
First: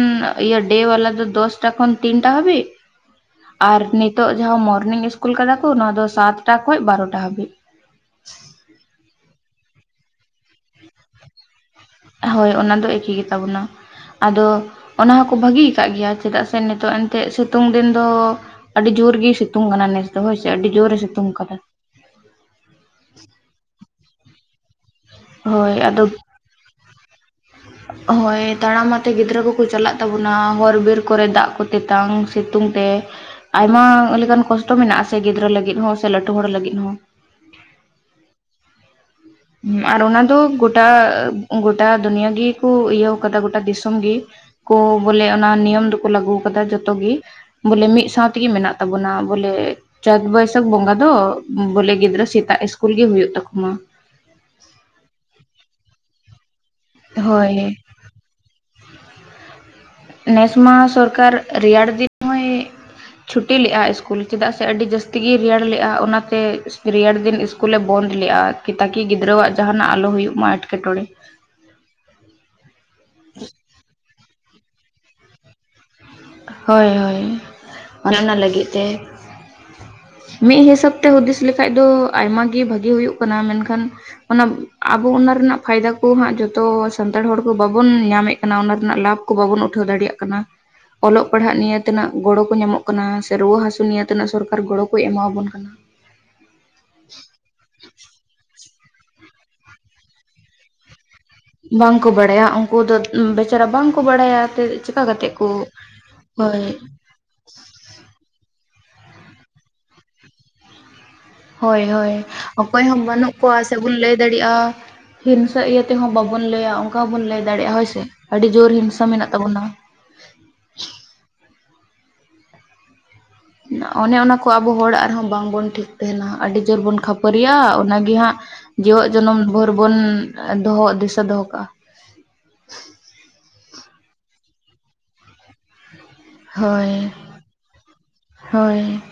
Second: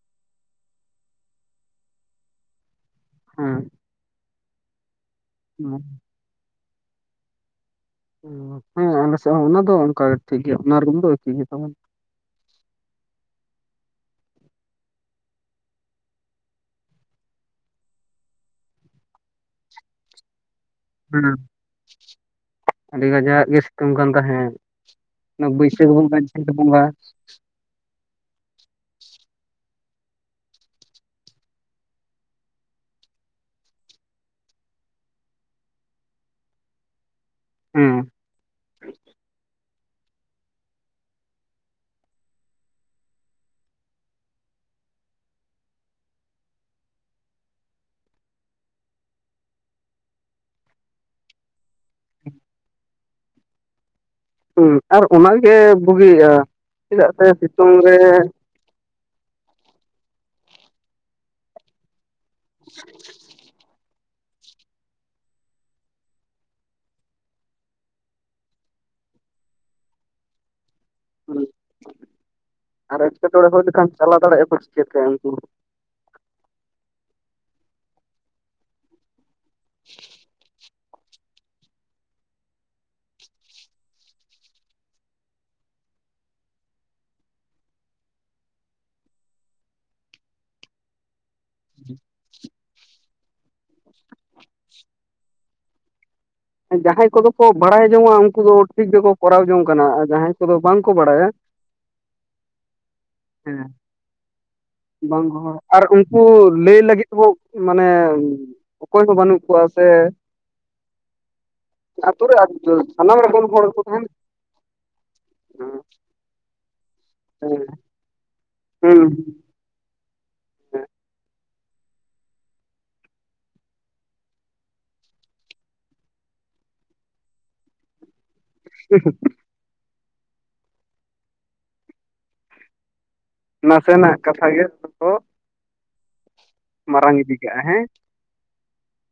ᱤᱭᱟᱹ ᱰᱮ ᱵᱟᱞᱟ ᱫᱚ ᱫᱚᱥᱴᱟ ᱠᱷᱚᱱ ᱛᱤᱱᱴᱟ ᱦᱟᱹᱵᱤᱡ᱾ ᱦᱮᱸ ᱟᱨ ᱱᱤᱛᱳᱜ ᱡᱟᱦᱟᱸ ᱢᱚᱨᱱᱤᱝ ᱤᱥᱠᱩᱞ ᱠᱟᱫᱟ ᱠᱚ ᱚᱱᱟ ᱫᱚ ᱥᱟᱛᱴᱟ ᱠᱷᱚᱱ ᱵᱟᱨᱚᱴᱟ ᱦᱟᱹᱵᱤᱡ᱾ ᱦᱮᱸ ᱟᱞᱮᱥᱮᱫ ᱦᱚᱸ ᱚᱱᱟ ᱫᱚ ᱚᱱᱠᱟ ᱴᱷᱤᱠ ᱜᱮᱭᱟ ᱚᱱᱟ ᱨᱩᱢ ᱫᱚ ᱮᱠᱤ ᱜᱮᱛᱟ ᱵᱚᱱᱟ᱾ ᱦᱳᱭ ᱚᱱᱟ ᱫᱚ ᱮᱠᱤ ᱜᱮᱛᱟ ᱵᱚᱱᱟ᱾ ᱟᱫᱚ ᱚᱱᱟ ᱦᱚᱸᱠᱚ ᱵᱷᱟᱹᱜᱤ ᱟᱠᱟᱫ ᱜᱮᱭᱟ ᱪᱮᱫᱟᱜ ᱥᱮ ᱱᱤᱛᱚᱜ ᱮᱱᱛᱮᱜ ᱥᱤᱛᱩᱝ ᱫᱤᱱ ᱫᱚ ᱟᱹᱰᱤ ᱡᱳᱨ ᱜᱮ ᱥᱤᱛᱩᱝ ᱠᱟᱱᱟ ᱱᱮᱥ ᱫᱚ ᱦᱳᱭ ᱟᱹᱰᱤ ᱡᱳᱨ ᱦᱩᱸ ᱟᱹᱰᱤ ᱜᱟᱡᱟᱜ ᱜᱮ ᱥᱤᱛᱩᱝ ᱠᱟᱱ ᱛᱟᱦᱮᱜ᱾ ᱚᱱᱟ ᱦᱳᱭ ᱵᱟᱹᱭᱥᱟᱹᱠᱷ ᱟᱫᱚ ᱵᱚᱸᱜᱟ ᱪᱷᱟᱹᱴ ᱵᱚᱸᱜᱟ᱾ ᱦᱳᱭ ᱛᱟᱲᱟᱢ ᱟᱛᱮ ᱜᱤᱫᱽᱨᱟᱹ ᱠᱚᱠᱚ ᱪᱟᱞᱟᱜ ᱛᱟᱵᱚᱱᱟ ᱦᱚᱨ ᱵᱤᱨ ᱠᱚᱨᱮ ᱫᱟᱜ ᱠᱚ ᱛᱮᱛᱟᱝ ᱥᱤᱛᱩᱝ ᱛᱮ᱾ ᱟᱭᱢᱟ ᱞᱮᱠᱟᱱ ᱠᱚᱥᱴᱚ ᱢᱮᱱᱟᱜ-ᱟ ᱥᱮ ᱜᱤᱫᱽᱨᱟᱹ ᱞᱟᱹᱜᱤᱫ ᱦᱚᱸ ᱥᱮ ᱞᱟᱹᱴᱩ ᱦᱚᱲ ᱞᱟᱹᱜᱤᱫ ᱦᱚᱸ᱾ ᱦᱩᱸ ᱟᱨ ᱚᱱᱟ ᱫᱚ ᱜᱚᱴᱟ ᱜᱚᱴᱟ ᱫᱩᱱᱭ ᱜᱮᱠᱚ ᱤᱭᱟᱹ ᱠᱟᱫᱟ ᱜᱚᱴᱟ ᱫᱤᱥᱚᱢ ᱜᱮ ᱠᱚ ᱵᱚᱞᱮ ᱚᱱᱟ ᱱᱤᱭᱚᱢ ᱫᱚᱠᱚ ᱞᱟᱜᱩ ᱟᱠᱟᱫᱟ ᱡᱚᱛᱚ ᱜᱮ᱾ ᱵᱚᱞᱮ ᱢᱤᱫ ᱥᱟᱶ ᱛᱮᱜᱮ ᱢᱮᱱᱟᱜ ᱛᱟᱵᱚᱱᱟ ᱵᱚᱞᱮ᱾ ᱪᱟᱹᱛ- ᱵᱟᱹᱭᱥᱟᱹᱠᱷ ᱵᱚᱸᱜᱟ ᱫᱚ ᱵᱚᱞᱮ ᱜᱤᱫᱽᱨᱟᱹ ᱥᱮᱛᱟᱜ ᱤᱥᱠᱩᱞ ᱜᱮ ᱦᱳᱭᱳ ᱛᱟᱠᱟ ᱢᱟ᱾ ᱦᱩᱸ ᱟᱨ ᱚᱱᱟᱜᱮ ᱵᱩᱜᱤᱜᱼᱟ ᱪᱮᱫᱟᱜ ᱥᱮ ᱥᱤᱛᱩᱝ ᱦᱳᱭ ᱨᱮ ᱱᱮᱥ ᱢᱟᱦᱟ ᱥᱚᱨᱠᱟᱨ ᱨᱮᱭᱟᱲ ᱫᱤᱱ ᱦᱚᱸᱭ ᱪᱷᱩᱴᱤ ᱞᱮᱫᱼᱟ ᱥᱠᱩᱞ ᱪᱮᱫᱟᱜ ᱥᱮ ᱟᱹᱰᱤ ᱡᱟᱹᱥᱛᱤᱜᱭ ᱨᱮᱭᱟᱲ ᱞᱮᱫᱼᱟ, ᱚᱱᱟᱛᱮ ᱨᱮᱭᱟᱲ ᱫᱤᱱ ᱤᱥᱠᱩᱞᱮ ᱵᱚᱱᱫ ᱞᱮᱫᱼᱟ᱾ ᱠᱤ ᱛᱟᱠᱤ ᱜᱤᱫᱽᱨᱟᱹᱣᱟᱜ ᱡᱟᱦᱟᱱᱟᱜ ᱟᱞᱚ ᱦᱩᱭᱩᱜ ᱢᱟ ᱮᱴᱠᱮᱴᱚᱬᱮ᱾ ᱦᱩᱭ ᱟᱨ ᱮᱴᱠᱮᱴᱚᱬᱮ ᱦᱩᱭ ᱞᱮᱠᱷᱟᱱ ᱪᱟᱞᱟᱣ ᱫᱟᱲᱮᱭᱟᱜᱼᱟ ᱠᱚ ᱪᱤᱠᱟᱹᱛᱮ ᱩᱱᱠᱩ ᱦᱳᱭ ᱦᱳᱭ ᱚᱱᱮ ᱚᱱᱟ ᱞᱟᱹᱜᱤᱫ ᱛᱮ ᱢᱤᱫ ᱦᱤᱥᱟᱹᱵ ᱛᱮ ᱦᱩᱫᱤᱥ ᱞᱮᱠᱷᱟᱡ ᱫᱚ ᱟᱭᱢᱟ ᱜᱮ ᱵᱷᱟᱜᱤ ᱦᱩᱭᱩᱜ ᱠᱟᱱᱟ ᱢᱮᱱᱠᱷᱟᱱ ᱚᱱᱟᱼᱼ ᱟᱵᱚ ᱚᱱᱟ ᱨᱮᱱᱟᱜ ᱯᱷᱟᱭᱫᱟ ᱠᱚ ᱦᱟᱸᱜ ᱡᱚᱛᱚ ᱥᱟᱱᱛᱟᱲ ᱦᱚᱲ ᱠᱚ ᱵᱟᱵᱚᱱ ᱧᱟᱢᱮᱫ ᱠᱟᱱᱟ ᱚᱱᱟ ᱨᱮᱱᱟᱜ ᱞᱟᱵᱷ ᱠᱚ ᱵᱟᱵᱚᱱ ᱩᱴᱷᱟᱹᱣ ᱫᱟᱲᱮᱭᱟᱜ ᱠᱟᱱᱟ᱾ ᱚᱞᱚᱜ ᱯᱟᱲᱦᱟᱜ ᱱᱤᱭᱮ ᱛᱤᱱᱟᱹᱜ ᱜᱚᱲᱚ ᱠᱚ ᱧᱟᱢᱚᱜ ᱠᱟᱱᱟ ᱥᱮ ᱨᱩᱣᱟᱹ ᱦᱟᱥᱩ ᱱᱤᱭᱮ ᱛᱤᱱᱟᱹ ᱥᱚᱨᱠᱟᱨ ᱜᱚᱲᱚ ᱠᱚ ᱮᱢᱟᱵᱚᱱ ᱠᱟᱱᱟ᱾ ᱡᱟᱦᱟᱸᱭ ᱠᱚᱫᱚ ᱠᱚ ᱵᱟᱲᱟᱭ ᱡᱚᱝᱼᱟ, ᱩᱱᱠᱩ ᱫᱚ ᱴᱷᱤᱠ ᱜᱮᱠᱚ ᱠᱚᱨᱟᱣ ᱡᱚᱝ ᱠᱟᱱᱟ ᱟᱨ ᱡᱟᱦᱟᱸᱭ ᱠᱚᱫᱚ ᱵᱟᱝᱠᱚ ᱵᱟᱲᱟᱭᱟ ᱵᱟᱝ ᱠᱚ ᱵᱟᱲᱟᱭᱟ ᱩᱱᱠᱩ ᱫᱚ ᱦᱮᱸ ᱵᱮᱪᱟᱨᱟ ᱵᱟᱝ ᱠᱚ ᱵᱟᱲᱟᱭᱟᱛᱮ ᱵᱟᱝ ᱟᱨ ᱩᱱᱠᱩ ᱞᱟᱹᱭ ᱞᱟᱹᱜᱤᱫ ᱢᱟᱱᱮ ᱚᱠᱚᱭ ᱦᱚᱸ ᱵᱟᱹᱱᱩᱜ ᱠᱚᱣᱟ ᱥᱮ ᱦᱳᱭ ᱦᱳᱭ ᱟᱛᱳ ᱨᱮ ᱚᱠᱚᱭ ᱦᱚᱸ ᱥᱟᱱᱟᱢ ᱵᱟᱹᱱᱩᱜ ᱨᱚᱠᱚᱢ ᱠᱚᱣᱟ ᱦᱚᱲ ᱥᱮ ᱠᱚ ᱵᱚᱱ ᱛᱟᱦᱮᱱ ᱞᱟᱹᱭ ᱫᱟᱲᱮᱭᱟᱜᱼᱟ ᱦᱤᱱᱥᱟ ᱠᱟᱱᱟ᱾ ᱤᱭᱟᱹ ᱛᱮ ᱛᱮᱦᱚᱸ ᱵᱟᱵᱚᱱ ᱞᱟᱹᱭᱟ, ᱚᱱᱠᱟ ᱦᱚᱸᱵᱚᱱ ᱞᱟᱹᱭ ᱦᱮᱸ ᱫᱟᱲᱮᱭᱟᱜᱼᱟ ᱦᱳᱭ ᱥᱮ ᱟᱹᱰᱤ ᱡᱳᱨ ᱦᱤᱝᱥᱟ ᱢᱮᱱᱟᱜ ᱛᱟᱵᱚᱱᱟ᱾ ᱦᱮᱸ ᱚᱱᱮ ᱚᱱᱟ ᱠᱚ ᱟᱵᱚ ᱦᱚᱲᱟᱜ ᱨᱮᱦᱚᱸ ᱵᱟᱝᱵᱚᱱ ᱴᱷᱤᱠ ᱛᱟᱦᱮᱱᱟ ᱟᱹᱰᱤ ᱡᱳᱨ ᱵᱚᱱ ᱠᱷᱟᱹᱯᱟᱹᱨᱤᱜᱼᱟ ᱚᱱᱟᱜᱮ ᱦᱟᱸᱜ ᱠᱮᱣᱟᱜ ᱡᱚᱱᱚᱢ ᱵᱷᱳᱨ ᱵᱚᱱ ᱫᱚᱦᱚ ᱫᱤᱥᱟᱹ ᱫᱚᱦᱚ ᱠᱟᱜᱼᱟ᱾ ᱱᱟᱥᱮ ᱱᱟᱜ ᱠᱟᱛᱷᱟ ᱜᱮ ᱠᱚ ᱦᱳᱭ. ᱢᱟᱨᱟᱝ ᱤᱫᱤ ᱠᱟᱜᱼᱟ ᱦᱮᱸ ᱦᱳᱭ